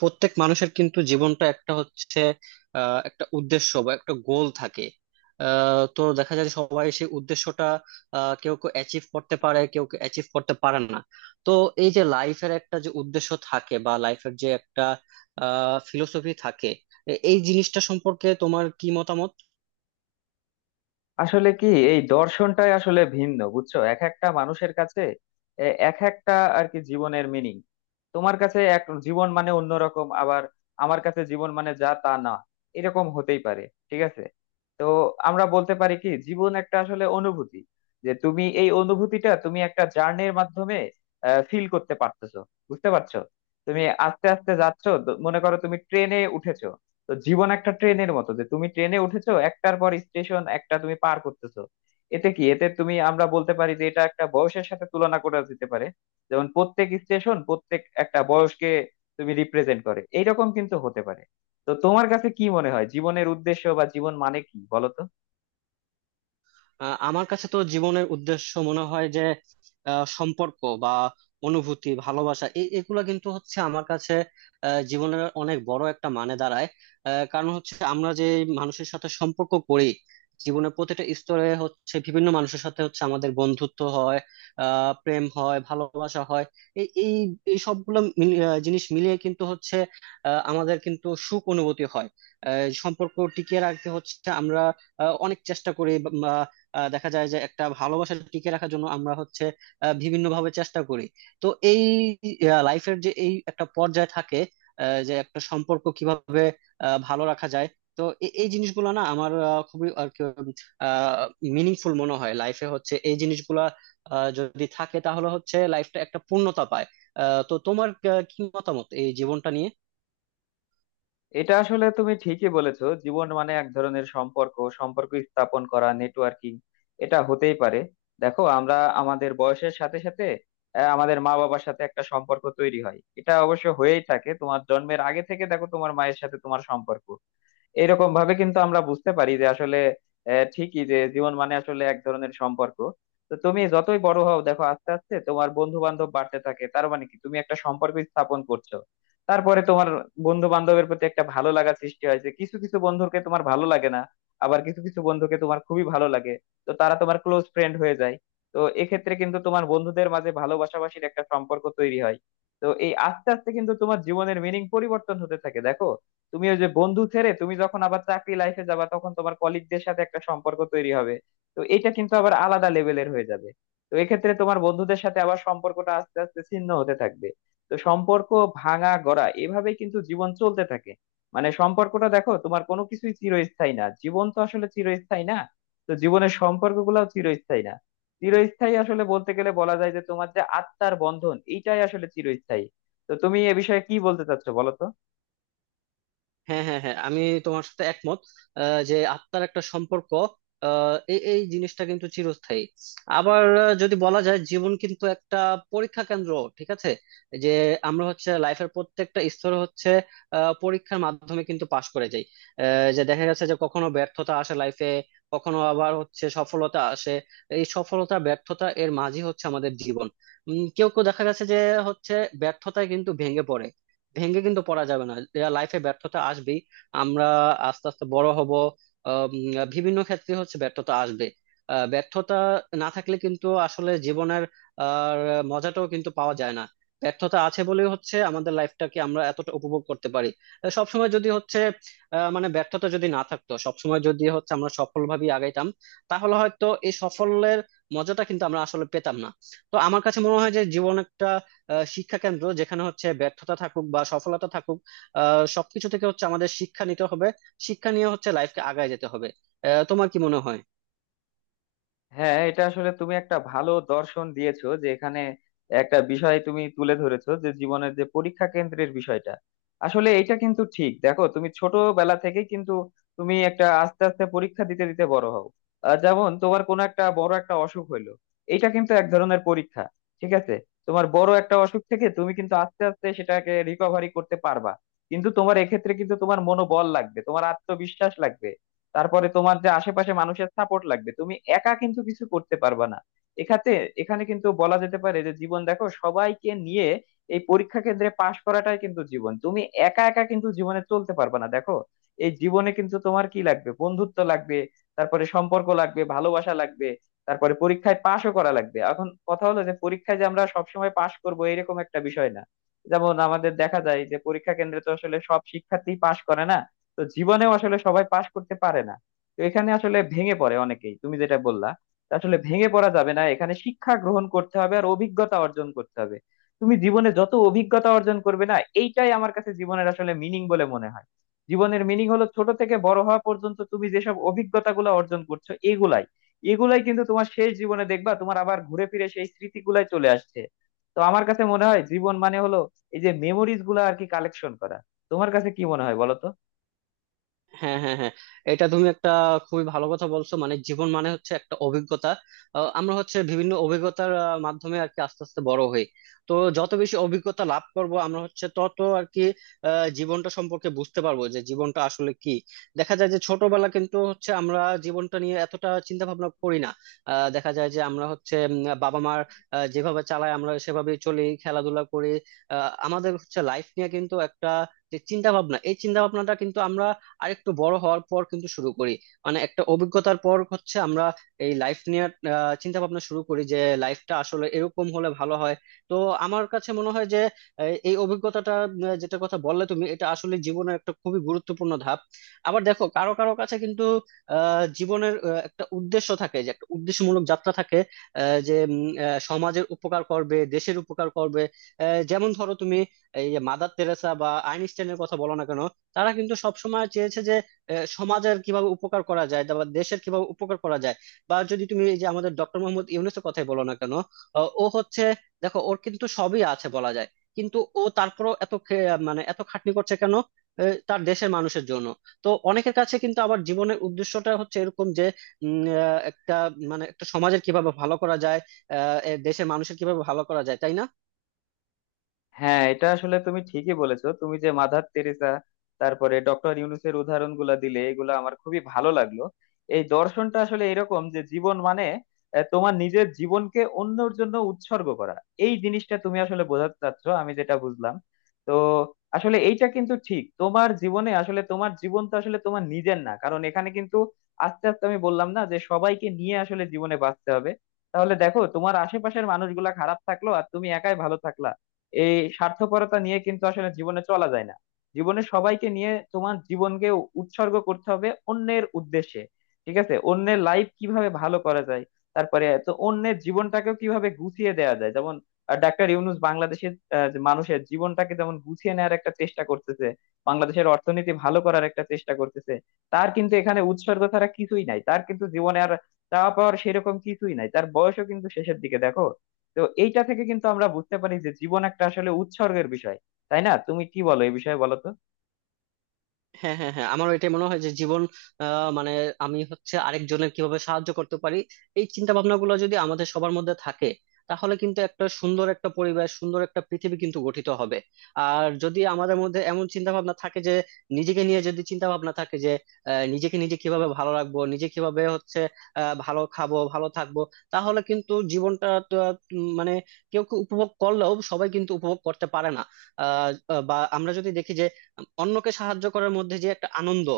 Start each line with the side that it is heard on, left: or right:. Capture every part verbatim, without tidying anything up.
right: প্রত্যেক মানুষের কিন্তু জীবনটা একটা হচ্ছে আহ, একটা উদ্দেশ্য বা একটা গোল থাকে। আহ, তো দেখা যায় যে সবাই সেই উদ্দেশ্যটা আহ, কেউ কেউ অ্যাচিভ করতে পারে, কেউ কেউ অ্যাচিভ করতে পারে না। তো এই যে লাইফের একটা যে উদ্দেশ্য থাকে বা লাইফের যে একটা ফিলোসফি থাকে, এ- এই জিনিসটা সম্পর্কে তোমার কি মতামত?
left: আসলে কি, এই দর্শনটাই আসলে ভিন্ন বুঝছো এক একটা মানুষের কাছে। এ, এক একটা আর কি জীবনের মিনিং। তোমার কাছে এক জীবন মানে অন্যরকম, আবার আমার কাছে জীবন মানে যা তা না। এরকম হতেই পারে। ঠিক আছে। তো আমরা বলতে পারি কি, জীবন একটা আসলে অনুভূতি, যে তুমি এই অনুভূতিটা তুমি একটা জার্নির মাধ্যমে ফিল করতে পারতেছো। বুঝতে পারছো? তুমি আস্তে আস্তে যাচ্ছো, দ- মনে করো তুমি ট্রেনে উঠেছো। তো জীবন একটা ট্রেনের মতো, যে তুমি ট্রেনে উঠেছো, একটার পর স্টেশন একটা তুমি পার করতেছো। এতে কি এতে তুমি আমরা বলতে পারি যে এটা একটা বয়সের সাথে তুলনা করা যেতে পারে। যেমন প্রত্যেক স্টেশন প্রত্যেক একটা বয়সকে তুমি রিপ্রেজেন্ট করে, এইরকম কিন্তু হতে পারে। তো তোমার কাছে কি মনে হয় জীবনের উদ্দেশ্য বা জীবন মানে কি বলো তো?
right: আহ, আমার কাছে তো জীবনের উদ্দেশ্য মনে হয় যে আহ, সম্পর্ক বা অনুভূতি, ভালোবাসা, এ- এগুলা কিন্তু হচ্ছে আমার কাছে আহ, জীবনের অনেক বড় একটা মানে দাঁড়ায়। আহ, কারণ হচ্ছে আমরা যে মানুষের সাথে সম্পর্ক করি, জীবনের প্রতিটা স্তরে হচ্ছে বিভিন্ন মানুষের সাথে হচ্ছে আমাদের বন্ধুত্ব হয়, আহ প্রেম হয়, ভালোবাসা হয়। এই এই এই সবগুলো মিলি- আহ, জিনিস মিলিয়ে কিন্তু হচ্ছে আহ, আমাদের কিন্তু সুখ অনুভূতি হয়। আহ, সম্পর্ক টিকিয়ে রাখতে হচ্ছে আমরা আহ, অনেক চেষ্টা করি। আহ দেখা যায় যে একটা ভালোবাসা টিকে রাখার জন্য আমরা হচ্ছে আহ বিভিন্ন ভাবে চেষ্টা করি। তো এই লাইফের যে এই একটা পর্যায় থাকে আহ যে একটা সম্পর্ক কিভাবে আহ ভালো রাখা যায়। তো এ- এই জিনিসগুলো না আমার আহ, খুবই আর কি মিনিংফুল মনে হয়, লাইফে হচ্ছে এই জিনিসগুলা আহ, যদি থাকে তাহলে হচ্ছে লাইফটা একটা পূর্ণতা পায়। আহ, তো তোমার আহ, কি মতামত এই জীবনটা নিয়ে?
left: এটা আসলে তুমি ঠিকই বলেছো, জীবন মানে এক ধরনের সম্পর্ক, সম্পর্ক স্থাপন করা, নেটওয়ার্কিং। এটা হতেই পারে। দেখো আমরা আমাদের বয়সের সাথে সাথে আহ, আমাদের মা বাবার সাথে একটা সম্পর্ক তৈরি হয়, এটা অবশ্য হয়েই থাকে তোমার জন্মের আগে থেকে, দেখো তোমার মায়ের সাথে তোমার সম্পর্ক। এরকম ভাবে কিন্তু আমরা বুঝতে পারি যে আসলে আহ, ঠিকই যে জীবন মানে আসলে এক ধরনের সম্পর্ক। তো তুমি যতই বড় হও দেখো, আস্তে আস্তে তোমার বন্ধু বান্ধব বাড়তে থাকে, তার মানে কি, তুমি একটা সম্পর্ক স্থাপন করছো। তারপরে তোমার বন্ধু বান্ধবের প্রতি একটা ভালো লাগা সৃষ্টি হয়, যে কিছু কিছু বন্ধুকে তোমার ভালো লাগে না, আবার কিছু কিছু বন্ধুকে তোমার খুবই ভালো লাগে। তো তারা তোমার ক্লোজ ফ্রেন্ড হয়ে যায়। তো এক্ষেত্রে কিন্তু তোমার বন্ধুদের মাঝে ভালোবাসাবাসির একটা সম্পর্ক তৈরি হয়। তো এই আস্তে আস্তে কিন্তু তোমার জীবনের মিনিং পরিবর্তন হতে থাকে, দেখো তুমি ওই যে বন্ধু ছেড়ে, তুমি যখন আবার চাকরি লাইফে যাবা, তখন তোমার কলিগদের সাথে একটা সম্পর্ক তৈরি হবে। তো এটা কিন্তু আবার আলাদা লেভেলের হয়ে যাবে। তো এক্ষেত্রে তোমার বন্ধুদের সাথে আবার সম্পর্কটা আস্তে আস্তে ছিন্ন হতে থাকবে। তো সম্পর্ক ভাঙা গড়া এভাবে কিন্তু জীবন চলতে থাকে। মানে সম্পর্কটা, দেখো তোমার কোনো কিছুই চিরস্থায়ী না, জীবন তো আসলে চিরস্থায়ী না, তো জীবনের সম্পর্কগুলোও চিরস্থায়ী না। চিরস্থায়ী আসলে বলতে গেলে বলা যায় যে তোমার যে আত্মার বন্ধন, এইটাই আসলে চিরস্থায়ী। তো তুমি এ বিষয়ে কি বলতে চাচ্ছো বলো তো?
right: হ্যাঁ, হ্যাঁ, হ্যাঁ, আমি তোমার সাথে একমত। আহ, যে আত্মার একটা সম্পর্ক, আহ, এই এই জিনিসটা কিন্তু চিরস্থায়ী। আবার আহ, যদি বলা যায় জীবন কিন্তু একটা পরীক্ষা কেন্দ্র, ঠিক আছে, যে আমরা হচ্ছে লাইফের প্রত্যেকটা স্তরে হচ্ছে আহ, পরীক্ষার মাধ্যমে কিন্তু পাশ করে যাই। আহ, যে দেখা যাচ্ছে যে কখনো ব্যর্থতা আসে লাইফে, কখনো আবার হচ্ছে সফলতা আসে। এই সফলতা ব্যর্থতা এর মাঝে হচ্ছে আমাদের জীবন। উম, কেউ কেউ দেখা গেছে যে হচ্ছে ব্যর্থতায় কিন্তু ভেঙে পড়ে। ভেঙে কিন্তু পড়া যাবে না, লাইফে ব্যর্থতা আসবেই। আমরা আস্তে আস্তে বড় হব, আহ, উম, বিভিন্ন ক্ষেত্রে হচ্ছে ব্যর্থতা আসবে। আহ, ব্যর্থতা না থাকলে কিন্তু আসলে জীবনের আর মজাটাও কিন্তু পাওয়া যায় না। ব্যর্থতা আছে বলেই হচ্ছে আমাদের লাইফটাকে আমরা এতটা উপভোগ করতে পারি। আহ, সবসময় যদি হচ্ছে আহ, মানে ব্যর্থতা যদি না থাকতো, সবসময় যদি হচ্ছে আমরা সফলভাবে আগাইতাম, তাহলে হয়তো এই সফলের মজাটা কিন্তু আমরা আসলে পেতাম না। তো আমার কাছে মনে হয় যে জীবন একটা আহ, শিক্ষা কেন্দ্র, যেখানে হচ্ছে ব্যর্থতা থাকুক বা সফলতা থাকুক, আহ সবকিছু থেকে হচ্ছে আমাদের শিক্ষা নিতে হবে। শিক্ষা নিয়ে হচ্ছে লাইফকে আগায় যেতে হবে। আহ তোমার কি মনে হয়?
left: হ্যাঁ, এটা আসলে তুমি একটা ভালো দর্শন দিয়েছো যে এখানে একটা বিষয় তুমি তুলে ধরেছো, যে জীবনের যে পরীক্ষা কেন্দ্রের বিষয়টা। আসলে এটা কিন্তু ঠিক, দেখো তুমি ছোটবেলা থেকে কিন্তু তুমি একটা আস্তে আস্তে পরীক্ষা দিতে দিতে বড় হও। আহ, যেমন তোমার কোনো একটা বড় একটা অসুখ হইলো, এটা কিন্তু এক ধরনের পরীক্ষা। ঠিক আছে। তোমার বড় একটা অসুখ থেকে তুমি কিন্তু আস্তে আস্তে সেটাকে রিকভারি করতে পারবা, কিন্তু তোমার এক্ষেত্রে কিন্তু তোমার মনোবল লাগবে, তোমার আত্মবিশ্বাস লাগবে। তারপরে তোমার যে আশেপাশে মানুষের সাপোর্ট লাগবে, তুমি একা কিন্তু কিছু করতে পারবা না। এখাতে এখানে কিন্তু বলা যেতে পারে যে জীবন দেখো সবাইকে নিয়ে, এই পরীক্ষা কেন্দ্রে পাশ করাটাই কিন্তু জীবন। তুমি একা একা কিন্তু জীবনে চলতে পারবা না, দেখো এই জীবনে কিন্তু তোমার কি লাগবে, বন্ধুত্ব লাগবে, তারপরে সম্পর্ক লাগবে, ভালোবাসা লাগবে, তারপরে পরীক্ষায় পাশও করা লাগবে। এখন কথা হলো যে পরীক্ষায় যে আমরা সবসময় পাশ করবো, এরকম একটা বিষয় না। যেমন আমাদের দেখা যায় যে পরীক্ষা কেন্দ্রে তো আসলে সব শিক্ষার্থী পাশ করে না, তো জীবনেও আসলে সবাই পাশ করতে পারে না। তো এখানে আসলে ভেঙে পড়ে অনেকেই, তুমি যেটা বললা, তা আসলে ভেঙে পড়া যাবে না, এখানে শিক্ষা গ্রহণ করতে হবে আর অভিজ্ঞতা অর্জন করতে হবে। তুমি জীবনে যত অভিজ্ঞতা অর্জন করবে না, এইটাই আমার কাছে জীবনের আসলে মিনিং বলে মনে হয়। জীবনের মিনিং হলো ছোট থেকে বড় হওয়া পর্যন্ত তুমি যেসব অভিজ্ঞতাগুলো অর্জন করছো, এগুলাই এগুলাই কিন্তু তোমার শেষ জীবনে দেখবা তোমার আবার ঘুরে ফিরে সেই স্মৃতিগুলাই চলে আসছে। তো আমার কাছে মনে হয় জীবন মানে হলো এই যে মেমোরিজ গুলো আর কি কালেকশন করা। তোমার কাছে কি মনে হয় বলো তো?
right: হ্যাঁ, হ্যাঁ, হ্যাঁ, এটা তুমি একটা খুবই ভালো কথা বলছো। মানে জীবন মানে হচ্ছে একটা অভিজ্ঞতা। আহ, আমরা হচ্ছে বিভিন্ন অভিজ্ঞতার আহ, মাধ্যমে আর কি আস্তে আস্তে বড় হই। তো যত বেশি অভিজ্ঞতা লাভ করব আমরা হচ্ছে তত আর কি আহ, জীবনটা সম্পর্কে বুঝতে পারবো যে জীবনটা আসলে কি। দেখা যায় যে ছোটবেলা কিন্তু হচ্ছে আমরা জীবনটা নিয়ে এতটা চিন্তা ভাবনা করি না। আহ, দেখা যায় যে আমরা হচ্ছে উম, বাবা মার আহ, যেভাবে চালায় আমরা সেভাবেই চলি, খেলাধুলা করি। আহ, আমাদের হচ্ছে লাইফ নিয়ে কিন্তু একটা যে চিন্তা ভাবনা, এই চিন্তা ভাবনাটা কিন্তু আমরা আর একটু বড় হওয়ার পর কিন্তু শুরু করি। মানে একটা অভিজ্ঞতার পর হচ্ছে আমরা এই লাইফ নিয়ে চিন্তা ভাবনা শুরু করি যে লাইফটা আসলে এরকম হলে ভালো হয়। তো আমার কাছে মনে হয় যে এই এই অভিজ্ঞতাটা আহ, যেটা কথা বললে তুমি, এটা আসলে জীবনের একটা খুবই গুরুত্বপূর্ণ ধাপ। আবার দেখো কারো কারো কাছে কিন্তু আহ জীবনের আহ, একটা উদ্দেশ্য থাকে, যে একটা উদ্দেশ্যমূলক যাত্রা থাকে, আহ, যে উম, আহ, সমাজের উপকার করবে, দেশের উপকার করবে। আহ, যেমন ধরো তুমি এই যে মাদার তেরেসা বা আইনস্টাইনের কথা বলো না কেন, তারা কিন্তু সবসময় চেয়েছে যে আহ, সমাজের কিভাবে উপকার করা যায় বা দেশের কিভাবে উপকার করা যায়। বা যদি তুমি এই যে আমাদের ডক্টর মোহাম্মদ ইউনূসের কথাই বলো না কেন, আহ, ও হচ্ছে, দেখো ওর কিন্তু সবই আছে বলা যায়, কিন্তু ও তারপরও এত খে- মানে এত খাটনি করছে কেন? আহ, তার দেশের মানুষের জন্য। তো অনেকের কাছে কিন্তু আবার জীবনের উদ্দেশ্যটা হচ্ছে এরকম যে উম, আহ, একটা মানে একটা সমাজের কিভাবে ভালো করা যায়, আহ, এ দেশের মানুষের কিভাবে ভালো করা যায়, তাই না?
left: হ্যাঁ, এটা আসলে তুমি ঠিকই বলেছো, তুমি যে মাদার তেরেসা তারপরে ডক্টর ইউনুসের উদাহরণ গুলা দিলে, এগুলো আমার খুবই ভালো লাগলো। এই দর্শনটা আসলে এরকম যে জীবন মানে আহ, তোমার নিজের জীবনকে অন্যের জন্য উৎসর্গ করা। এই জিনিসটা তুমি আসলে বোঝাতে চাচ্ছ, আমি যেটা বুঝলাম। তো আসলে এইটা কিন্তু ঠিক, তোমার জীবনে আসলে তোমার জীবন তো আসলে তোমার নিজের না, কারণ এখানে কিন্তু আস্তে আস্তে আমি বললাম না যে সবাইকে নিয়ে আসলে জীবনে বাঁচতে হবে। তাহলে দেখো, তোমার আশেপাশের মানুষগুলা খারাপ থাকলো আর তুমি একাই ভালো থাকলা, এই স্বার্থপরতা নিয়ে কিন্তু আসলে জীবনে চলা যায় না। জীবনে সবাইকে নিয়ে তোমার জীবনকে উৎসর্গ করতে হবে অন্যের উদ্দেশ্যে। ঠিক আছে? অন্যের লাইফ কিভাবে ভালো করা যায়, তারপরে তো অন্যের জীবনটাকেও কিভাবে গুছিয়ে দেওয়া যায়, যেমন আহ, ডাক্তার ইউনূস বাংলাদেশের আহ, যে মানুষের জীবনটাকে যেমন গুছিয়ে নেওয়ার একটা চেষ্টা করতেছে, বাংলাদেশের অর্থনীতি ভালো করার একটা চেষ্টা করতেছে। তার কিন্তু এখানে উৎসর্গ ছাড়া কিছুই নাই, তার কিন্তু জীবনে আর চাওয়া পাওয়ার সেরকম কিছুই নাই, তার বয়সও কিন্তু শেষের দিকে, দেখো। তো এইটা থেকে কিন্তু আমরা বুঝতে পারি যে জীবন একটা আসলে উৎসর্গের বিষয়। তাই না? তুমি কি বলো এই বিষয়ে বলো তো?
right: হ্যাঁ, হ্যাঁ, হ্যাঁ, আমারও এটাই মনে হয় যে জীবন, আহ, মানে আমি হচ্ছে আরেকজনের কিভাবে সাহায্য করতে পারি, এই চিন্তা ভাবনা গুলো যদি আমাদের সবার মধ্যে থাকে, তাহলে কিন্তু একটা সুন্দর একটা পরিবেশ, সুন্দর একটা পৃথিবী কিন্তু গঠিত হবে। আর যদি আমাদের মধ্যে এমন চিন্তা ভাবনা থাকে যে নিজেকে নিয়ে যদি চিন্তা ভাবনা থাকে যে আহ, নিজেকে নিজে কিভাবে ভালো রাখবো, নিজে কিভাবে হচ্ছে আহ, ভালো খাবো ভালো থাকবো, তাহলে কিন্তু জীবনটা তো, উম, মানে কেউ কেউ উপভোগ করলেও সবাই কিন্তু উপভোগ করতে পারে না। আহ, বা আমরা যদি দেখি যে অন্যকে সাহায্য করার মধ্যে যে একটা আনন্দ,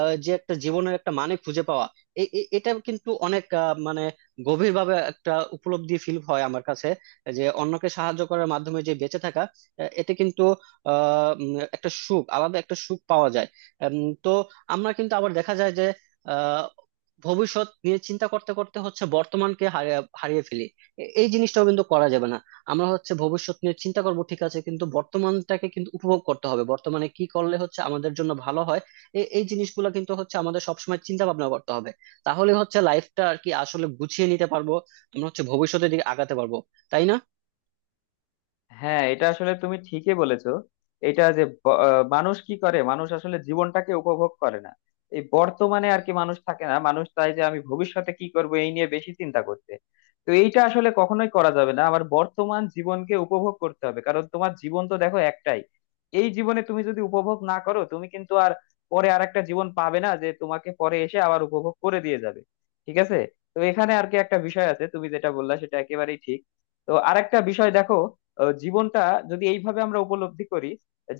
right: আহ, যে একটা জীবনের একটা মানে খুঁজে পাওয়া, এ- এ- এটা কিন্তু অনেক আহ, মানে গভীরভাবে একটা উপলব্ধি ফিল হয় আমার কাছে, যে অন্যকে সাহায্য করার মাধ্যমে যে বেঁচে থাকা, আহ, এতে কিন্তু আহ উম, একটা সুখ আলাদা একটা সুখ পাওয়া যায়। উম, তো আমরা কিন্তু আবার দেখা যায় যে আহ ভবিষ্যৎ নিয়ে চিন্তা করতে করতে হচ্ছে বর্তমানকে হারিয়ে হারিয়ে ফেলি। এ- এই জিনিসটাও কিন্তু করা যাবে না। আমরা হচ্ছে ভবিষ্যৎ নিয়ে চিন্তা করব, ঠিক আছে, কিন্তু বর্তমানটাকে কিন্তু উপভোগ করতে হবে, বর্তমানে কি করলে হচ্ছে আমাদের জন্য ভালো হয়, এ- এই জিনিসগুলো কিন্তু হচ্ছে আমাদের সবসময় চিন্তা ভাবনা করতে হবে। তাহলে হচ্ছে লাইফটা আর কি আসলে গুছিয়ে নিতে পারবো, আমরা হচ্ছে ভবিষ্যতের দিকে আগাতে পারবো, তাই না?
left: হ্যাঁ, এটা আসলে তুমি ঠিকই বলেছো। এটা যে ব- আহ, মানুষ কি করে, মানুষ আসলে জীবনটাকে উপভোগ করে না। এই বর্তমানে আর কি মানুষ থাকে না, মানুষ চায় যে আমি ভবিষ্যতে কি করব, এই নিয়ে বেশি চিন্তা করতে। তো এইটা আসলে কখনোই করা যাবে না, আমার বর্তমান জীবনকে উপভোগ করতে হবে, কারণ তোমার জীবন তো দেখো একটাই। এই জীবনে তুমি যদি উপভোগ না করো, তুমি কিন্তু আর পরে আর একটা জীবন পাবে না, যে তোমাকে পরে এসে আবার উপভোগ করে দিয়ে যাবে। ঠিক আছে। তো এখানে আর কি একটা বিষয় আছে, তুমি যেটা বললা সেটা একেবারেই ঠিক। তো আরেকটা বিষয় দেখো, আহ, জীবনটা যদি এইভাবে আমরা উপলব্ধি করি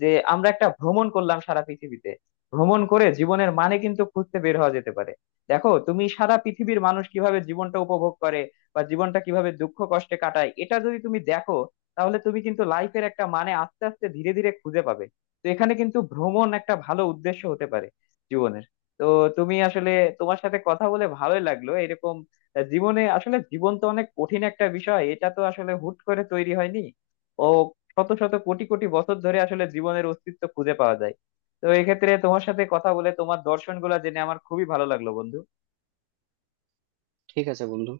left: যে আমরা একটা ভ্রমণ করলাম সারা পৃথিবীতে, ভ্রমণ করে জীবনের মানে কিন্তু খুঁজতে বের হওয়া যেতে পারে। দেখো তুমি সারা পৃথিবীর মানুষ কিভাবে জীবনটা উপভোগ করে বা জীবনটা কিভাবে দুঃখ কষ্টে কাটায়, এটা যদি তুমি দেখো, তাহলে তুমি কিন্তু লাইফের একটা মানে আস্তে আস্তে ধীরে ধীরে খুঁজে পাবে। তো এখানে কিন্তু ভ্রমণ একটা ভালো উদ্দেশ্য হতে পারে জীবনের। তো তুমি আসলে তোমার সাথে কথা বলে ভালোই লাগলো। এরকম জীবনে আসলে জীবন তো অনেক কঠিন একটা বিষয়, এটা তো আসলে হুট করে তৈরি হয়নি। ও শত শত কোটি কোটি বছর ধরে আসলে জীবনের অস্তিত্ব খুঁজে পাওয়া যায়। তো এক্ষেত্রে তোমার সাথে কথা বলে তোমার দর্শন গুলা জেনে আমার খুবই ভালো লাগলো, বন্ধু।
right: ঠিক আছে বন্ধু।